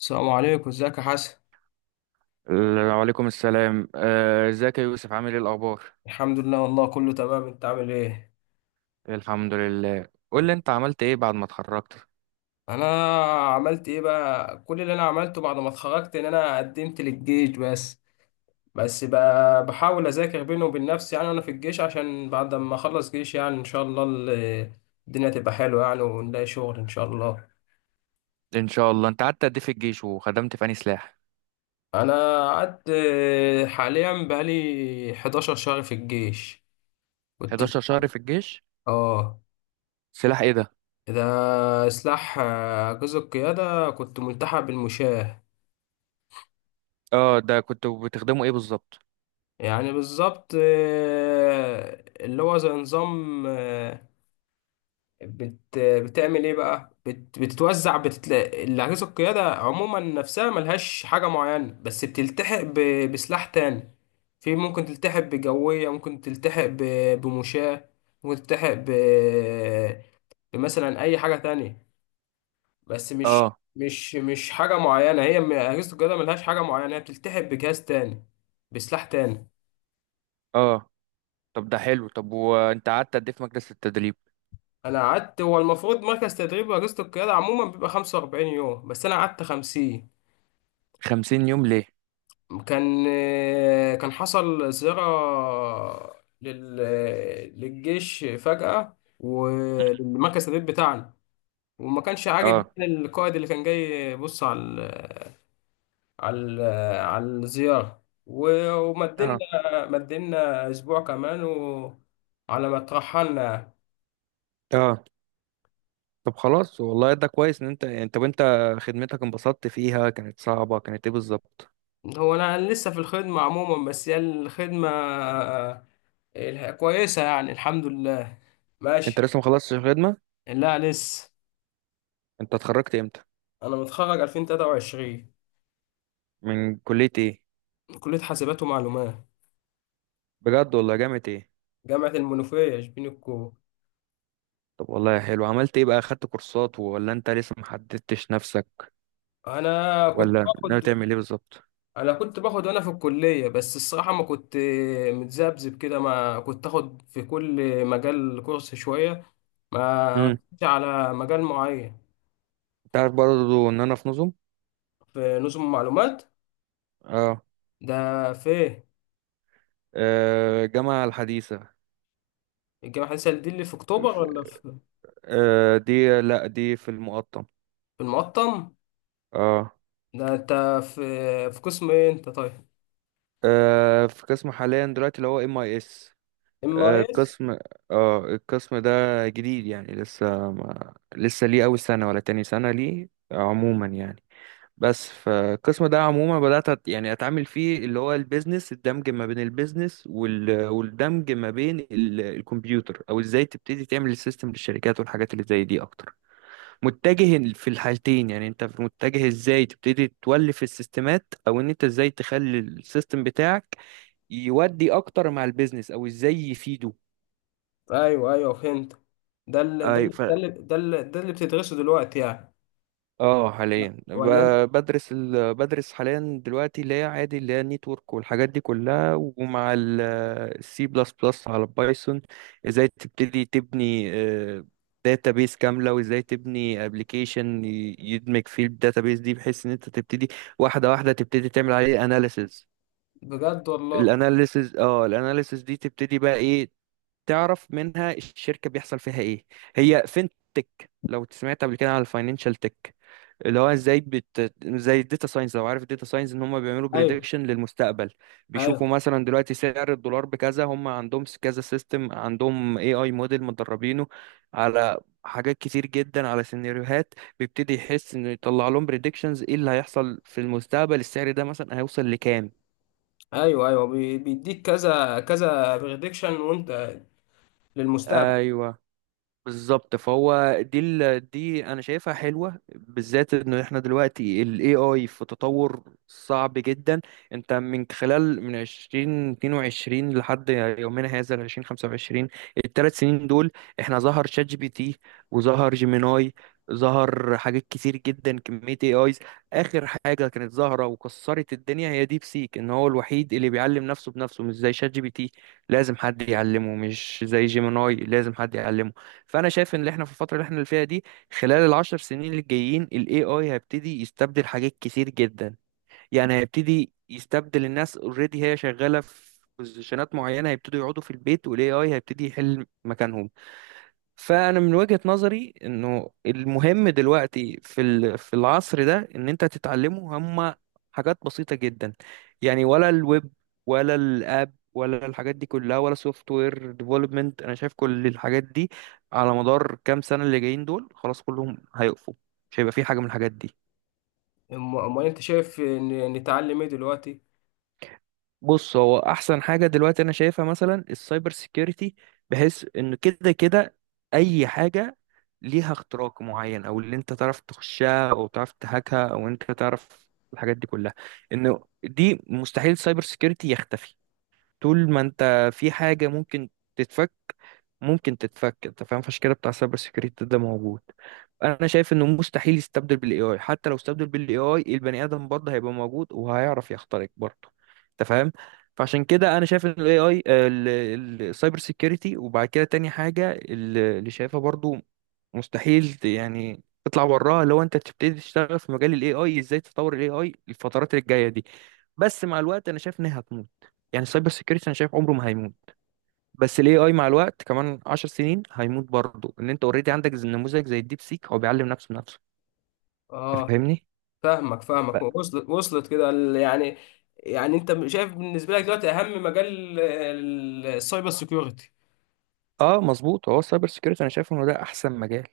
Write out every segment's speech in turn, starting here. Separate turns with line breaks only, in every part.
السلام عليكم، ازيك يا حسن.
وعليكم السلام، ازيك يا يوسف؟ عامل ايه الاخبار؟
الحمد لله والله كله تمام. انت عامل ايه؟
الحمد لله. قول لي انت عملت ايه بعد ما اتخرجت؟
انا عملت ايه بقى، كل اللي انا عملته بعد ما اتخرجت ان انا قدمت للجيش. بس بقى بحاول اذاكر بيني وبين نفسي، يعني انا في الجيش، عشان بعد ما اخلص جيش يعني ان شاء الله الدنيا تبقى حلوه يعني، ونلاقي شغل ان شاء الله.
ان شاء الله. انت قعدت قد ايه في الجيش وخدمت في انهي سلاح؟
انا قعدت، حاليا بقالي 11 شهر في الجيش. كنت
11 شهر في الجيش؟
اه.
سلاح ايه ده؟
ده سلاح، جزء القيادة، كنت ملتحق بالمشاة.
اه. ده كنت بتخدمه ايه بالظبط؟
يعني بالظبط، اللي هو زي نظام، بتعمل ايه بقى؟ بتتوزع بتتلاقي الأجهزة، القيادة عموما نفسها ملهاش حاجة معينة، بس بتلتحق بسلاح تاني. في ممكن تلتحق بجوية، ممكن تلتحق بمشاة، ممكن تلتحق بمثلا أي حاجة تانية. بس مش
اه.
مش مش حاجة معينة، هي أجهزة القيادة ملهاش حاجة معينة، هي بتلتحق بجهاز تاني، بسلاح تاني.
اه. طب ده حلو. طب وانت قعدت قد ايه في مجلس التدريب؟
انا قعدت، هو المفروض مركز تدريب رئاسة القيادة عموما بيبقى 45 يوم، بس انا قعدت 50.
50 يوم ليه؟
كان كان حصل زيارة لل... للجيش فجأة وللمركز التدريب بتاعنا، وما كانش عاجب
اه.
يعني القائد اللي كان جاي يبص على على ال... على الزيارة، ومدلنا،
اه.
اسبوع كمان، على ما اترحلنا يعني.
اه. طب خلاص، والله ده كويس ان انت يعني. طب انت وانت خدمتك انبسطت فيها؟ كانت صعبة؟ كانت ايه بالظبط؟
هو انا لسه في الخدمة عموما، بس هي الخدمة كويسة يعني، الحمد لله.
انت
ماشي.
لسه ما خلصتش الخدمة؟
لا، لسه.
انت اتخرجت امتى؟
انا متخرج 2023،
من كلية ايه؟
من كلية حاسبات ومعلومات،
بجد والله؟ جامعة ايه؟
جامعة المنوفية، شبين الكو.
طب والله حلو. عملت ايه بقى؟ خدت كورسات ولا انت لسه محددتش نفسك؟
انا كنت
ولا ناوي
باخد
تعمل ايه بالظبط؟
انا كنت باخد وانا في الكلية، بس الصراحة ما كنت، متذبذب كده، ما كنت اخد في كل مجال كورس شوية، ما
امم.
ركزتش على مجال معين.
انت عارف برضه ان انا في نظم.
في نظم معلومات.
اه.
ده فين؟
الجامعة الحديثة.
الجامعة الحديثة دي اللي في أكتوبر،
ف-
ولا في؟
دي، لا، دي في المقطم.
في المقطم؟
اه.
ده أنت في قسم إيه أنت طيب؟
في قسم حاليا دلوقتي اللي هو ام اي اس.
إم أي إس؟
قسم اه القسم ده جديد، يعني لسه ما... لسه ليه اول سنة ولا تاني سنة ليه عموما يعني. بس فالقسم ده عموما بدأت يعني أتعامل فيه اللي هو البيزنس، الدمج ما بين البيزنس والدمج ما بين الكمبيوتر، أو إزاي تبتدي تعمل السيستم للشركات والحاجات اللي زي دي أكتر. متجه في الحالتين، يعني أنت متجه إزاي تبتدي تولف السيستمات، أو إن أنت إزاي تخلي السيستم بتاعك يودي أكتر مع البيزنس أو إزاي يفيده.
أيوه أيوه فهمت. ده اللي بتدرسه دلوقتي يعني؟
اه، حاليا
ولا أنت-
بدرس بدرس حاليا دلوقتي اللي هي عادي، اللي هي النيتورك والحاجات دي كلها، ومع السي بلس بلس على البايثون. ازاي تبتدي تبني داتابيس كاملة، وازاي تبني ابلكيشن يدمج فيه الداتابيس دي بحيث ان انت تبتدي واحدة واحدة تبتدي تعمل عليه اناليسز.
بجد والله.
الاناليسز دي تبتدي بقى ايه؟ تعرف منها الشركة بيحصل فيها ايه. هي فينتك، لو سمعت قبل كده على الفاينانشال تك، اللي هو ازاي زي الداتا ساينس، لو عارف الداتا ساينس، ان هم بيعملوا
أيوه
بريدكشن للمستقبل. بيشوفوا
أيوه،
مثلا دلوقتي سعر الدولار بكذا، هم عندهم كذا سيستم، عندهم اي اي موديل مدربينه على حاجات كتير جدا، على سيناريوهات، بيبتدي يحس انه يطلع لهم بريدكشنز ايه اللي هيحصل في المستقبل، السعر ده مثلا هيوصل لكام.
أيوه أيوه بيديك كذا كذا بريدكشن وأنت للمستقبل.
ايوه، بالظبط. فهو دي انا شايفها حلوه، بالذات ان احنا دلوقتي ال AI في تطور صعب جدا. انت من خلال من 2022 لحد يومنا هذا ال 2025، الثلاث سنين دول احنا ظهر شات جي بي تي، وظهر جيميناي، ظهر حاجات كتير جدا، كمية AIs. آخر حاجة كانت ظاهرة وكسرت الدنيا هي ديب سيك، إن هو الوحيد اللي بيعلم نفسه بنفسه، مش زي شات جي بي تي لازم حد يعلمه، مش زي جيميناي لازم حد يعلمه. فانا شايف ان اللي احنا في الفتره اللي احنا فيها دي، خلال العشر سنين الجايين، الاي اي هيبتدي يستبدل حاجات كتير جدا. يعني هيبتدي يستبدل الناس، اوريدي هي شغاله في بوزيشنات معينه، هيبتدوا يقعدوا في البيت والاي اي هيبتدي يحل مكانهم. فانا من وجهة نظري انه المهم دلوقتي في العصر ده، ان انت تتعلمه هما حاجات بسيطة جدا. يعني ولا الويب، ولا الاب، ولا الحاجات دي كلها، ولا سوفت وير ديفلوبمنت، انا شايف كل الحاجات دي على مدار كام سنة اللي جايين دول خلاص كلهم هيقفوا، مش هيبقى في حاجة من الحاجات دي.
أمال أنت شايف نتعلم إيه دلوقتي؟
بص، هو احسن حاجه دلوقتي انا شايفها مثلا السايبر سيكيورتي، بحيث ان كده كده اي حاجه ليها اختراق معين، او اللي انت تعرف تخشها، او تعرف تهاكها، او انت تعرف الحاجات دي كلها. انه دي مستحيل السايبر سيكيورتي يختفي. طول ما انت في حاجه ممكن تتفك، ممكن تتفك، انت فاهم، فالشكل بتاع سايبر سيكيورتي ده موجود. انا شايف انه مستحيل يستبدل بالاي اي. حتى لو استبدل بالاي اي، البني ادم برضه هيبقى موجود وهيعرف يخترق برضه، انت فاهم. فعشان كده انا شايف ان الاي اي السايبر سيكيورتي، وبعد كده تاني حاجه اللي شايفها برضه مستحيل يعني تطلع وراها، لو انت تبتدي تشتغل في مجال الاي اي، ازاي تطور الاي اي الفترات اللي جايه دي. بس مع الوقت انا شايف انها هتموت. يعني السايبر سيكيورتي انا شايف عمره ما هيموت، بس الاي اي مع الوقت كمان 10 سنين هيموت برضه، ان انت اوريدي عندك نموذج زي الديب سيك هو بيعلم نفسه بنفسه. أنت
آه.
فاهمني؟
فاهمك فاهمك،
ف-
وصلت وصلت كده يعني، يعني انت شايف بالنسبه لك دلوقتي اهم مجال السايبر سيكيورتي.
اه مظبوط. هو السايبر سيكيورتي انا شايف انه ده احسن مجال.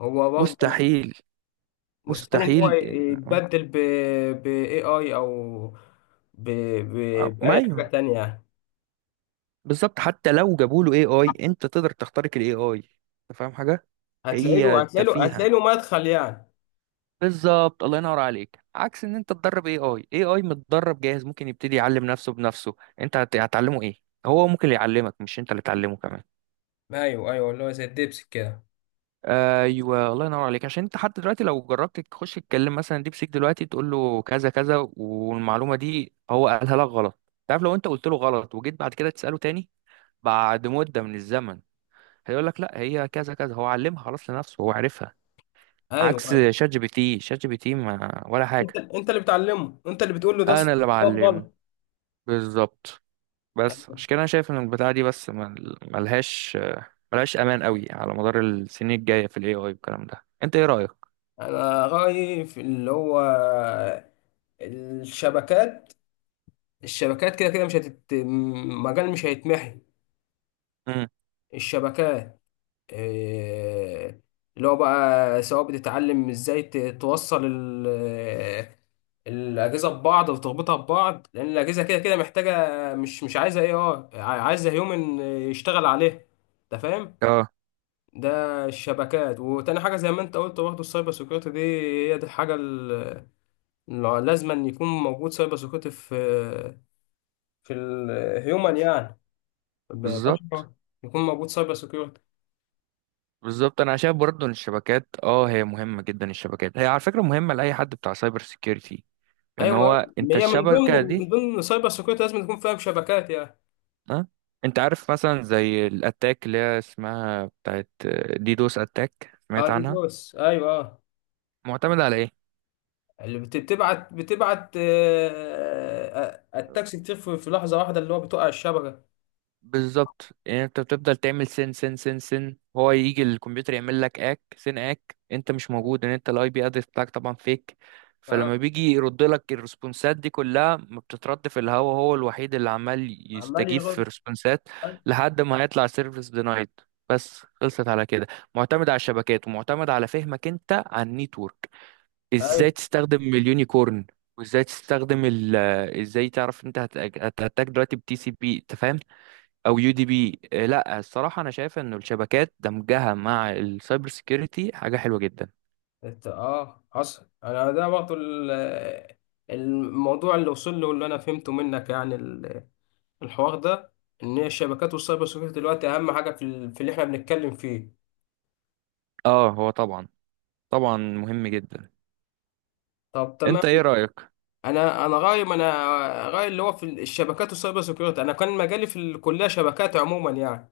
هو برضه لا،
مستحيل.
مستحيل ان هو
مستحيل
يتبدل ب اي اي، او ب ب
ما
باي حاجه
ايوه،
تانية يعني.
بالظبط. حتى لو جابوا له اي اي انت تقدر تخترق الاي اي، انت فاهم حاجه. هي تفيهه
هتلاقي له مدخل يعني.
بالظبط، الله ينور عليك. عكس ان انت تدرب اي اي، اي اي متدرب جاهز ممكن يبتدي يعلم نفسه بنفسه، انت هتعلمه ايه؟ هو ممكن يعلمك، مش انت اللي تعلمه كمان.
ايوه ايوه، اللي هو زي الدبس كده.
ايوه، الله ينور عليك. عشان انت حتى دلوقتي لو جربت تخش تتكلم مثلا ديب سيك دلوقتي، تقول له كذا كذا والمعلومه دي هو قالها لك غلط، تعرف، لو انت قلت له غلط وجيت بعد كده تساله تاني بعد مده من الزمن، هيقول لك لا هي كذا كذا، هو علمها خلاص لنفسه، هو عارفها.
ايوه
عكس
ايوه،
شات جي بي تي، شات جي بي تي ما ولا
انت
حاجه.
انت اللي بتعلمه، انت اللي بتقول له ده
انا
الصح،
اللي
ده
بعلمه.
الغلط.
بالظبط. بس عشان كده انا شايف ان البتاعه دي بس ملهاش امان قوي على مدار السنين الجايه في الاي اي والكلام ده. انت ايه رايك؟
انا رايي في اللي هو الشبكات الشبكات كده كده مش مجال مش هيتمحي.
امم.
الشبكات، آه، اللي هو بقى سواء بتتعلم ازاي توصل الأجهزة ببعض وتربطها ببعض، لأن الأجهزة كده كده محتاجة، مش عايزة اي، عايزة هيومن يشتغل عليها، أنت فاهم؟
اه
ده الشبكات، وتاني حاجة زي ما أنت قلت برضه، السايبر سيكيورتي دي هي دي الحاجة اللي لازم أن يكون موجود سايبر سيكيورتي في الهيومن يعني،
بالظبط.
ببشرة، يكون موجود سايبر سكيورتي.
بالظبط انا شايف برضه ان الشبكات هي مهمه جدا. الشبكات هي على فكره مهمه لاي حد بتاع سايبر سيكيورتي، ان
ايوه
هو
أيوة.
انت
هي من ضمن،
الشبكه
من
دي.
ضمن سايبر سكيورتي لازم تكون فاهم شبكات يعني.
ها. انت عارف مثلا زي الاتاك اللي هي اسمها بتاعت ديدوس اتاك،
اه،
سمعت
دي
عنها؟
دوس، ايوه، اه.
معتمده على ايه؟
اللي بتبعت التاكسي كتير في لحظه واحده، اللي هو بتقع الشبكه.
بالظبط. يعني انت بتفضل تعمل سن سن سن سن، هو يجي الكمبيوتر يعمل لك اك سن اك، انت مش موجود، ان انت الاي بي ادرس بتاعك طبعا فيك. فلما
اه،
بيجي يرد لك الريسبونسات دي كلها، ما بتترد في الهوا، هو الوحيد اللي عمال
عمال
يستجيب في
يرد.
الريسبونسات لحد ما هيطلع سيرفيس دينايد، بس. خلصت على كده. معتمد على الشبكات، ومعتمد على فهمك انت عن النيتورك، ازاي
ايوه.
تستخدم اليونيكورن، وازاي تستخدم ال، ازاي تعرف انت هتأتاك دلوقتي بتي سي بي، انت فاهم، او يو دي بي. لا، الصراحه انا شايف انه الشبكات دمجها مع السايبر سيكيورتي حاجه حلوه جدا.
حصل. انا ده برضه الموضوع اللي وصل له واللي انا فهمته منك يعني الحوار ده، ان هي الشبكات والسايبر سكيورتي دلوقتي اهم حاجه في في اللي احنا بنتكلم فيه.
اه هو طبعا. طبعا مهم جدا.
طب
انت
تمام.
ايه رايك؟
انا انا غاية ما انا غاية، اللي هو في الشبكات والسايبر سيكيورتي، انا كان مجالي في الكليه شبكات عموما يعني.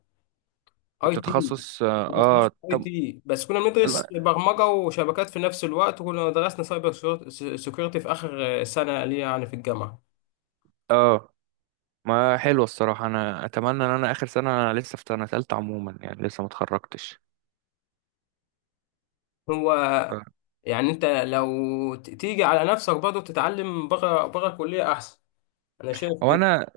اي
كنت
تي.
تخصص
كنت في تخصص اي
طب.
تي، بس كنا بندرس
لا،
برمجه وشبكات في نفس الوقت، وكنا درسنا سايبر سيكيورتي في اخر سنه ليا يعني في الجامعه.
اه ما حلوه الصراحه. انا اتمنى ان انا اخر سنه. انا لسه في سنه ثالثه عموما، يعني لسه ما اتخرجتش.
هو
آه.
يعني انت لو تيجي على نفسك، برضه تتعلم بره بره الكليه احسن، انا شايف.
هو انا.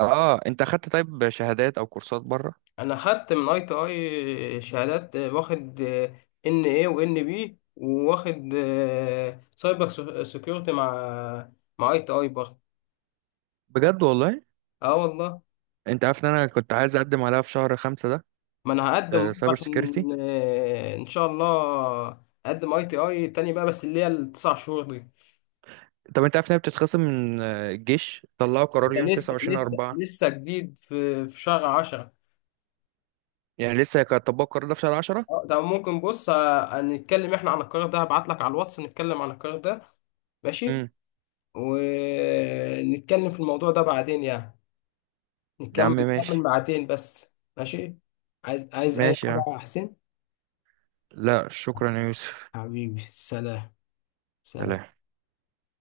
اه انت اخدت طيب شهادات او كورسات بره؟
انا خدت من اي تي اي شهادات، واخد، ان اي وان بي، وواخد، سايبر سيكيورتي مع اي تي اي برضه.
بجد والله.
اه والله.
انت عارف ان انا كنت عايز اقدم عليها في شهر خمسة ده؟
ما انا هقدم برضه
سايبر سيكيورتي.
عشان، ان شاء الله اقدم اي تي اي تاني بقى، بس اللي هي ال 9 شهور دي.
طب انت عارف انها بتتخصم من الجيش طلعوا قرار
ده
يوم 29 4؟
لسه جديد، في شهر 10.
يعني لسه كان طبقوا القرار ده في شهر 10.
اه، ده ممكن، بص، نتكلم احنا عن القرار ده، هبعت لك على الواتس نتكلم عن القرار ده. ماشي.
امم.
ونتكلم في الموضوع ده بعدين يعني،
يا عم
نكمل
ماشي.
ساعتين بس. ماشي. عايز أي
ماشي يا
حاجة
عم.
يا حسين؟
لا، شكرا يا يوسف.
حبيبي، سلام.
سلام.
سلام.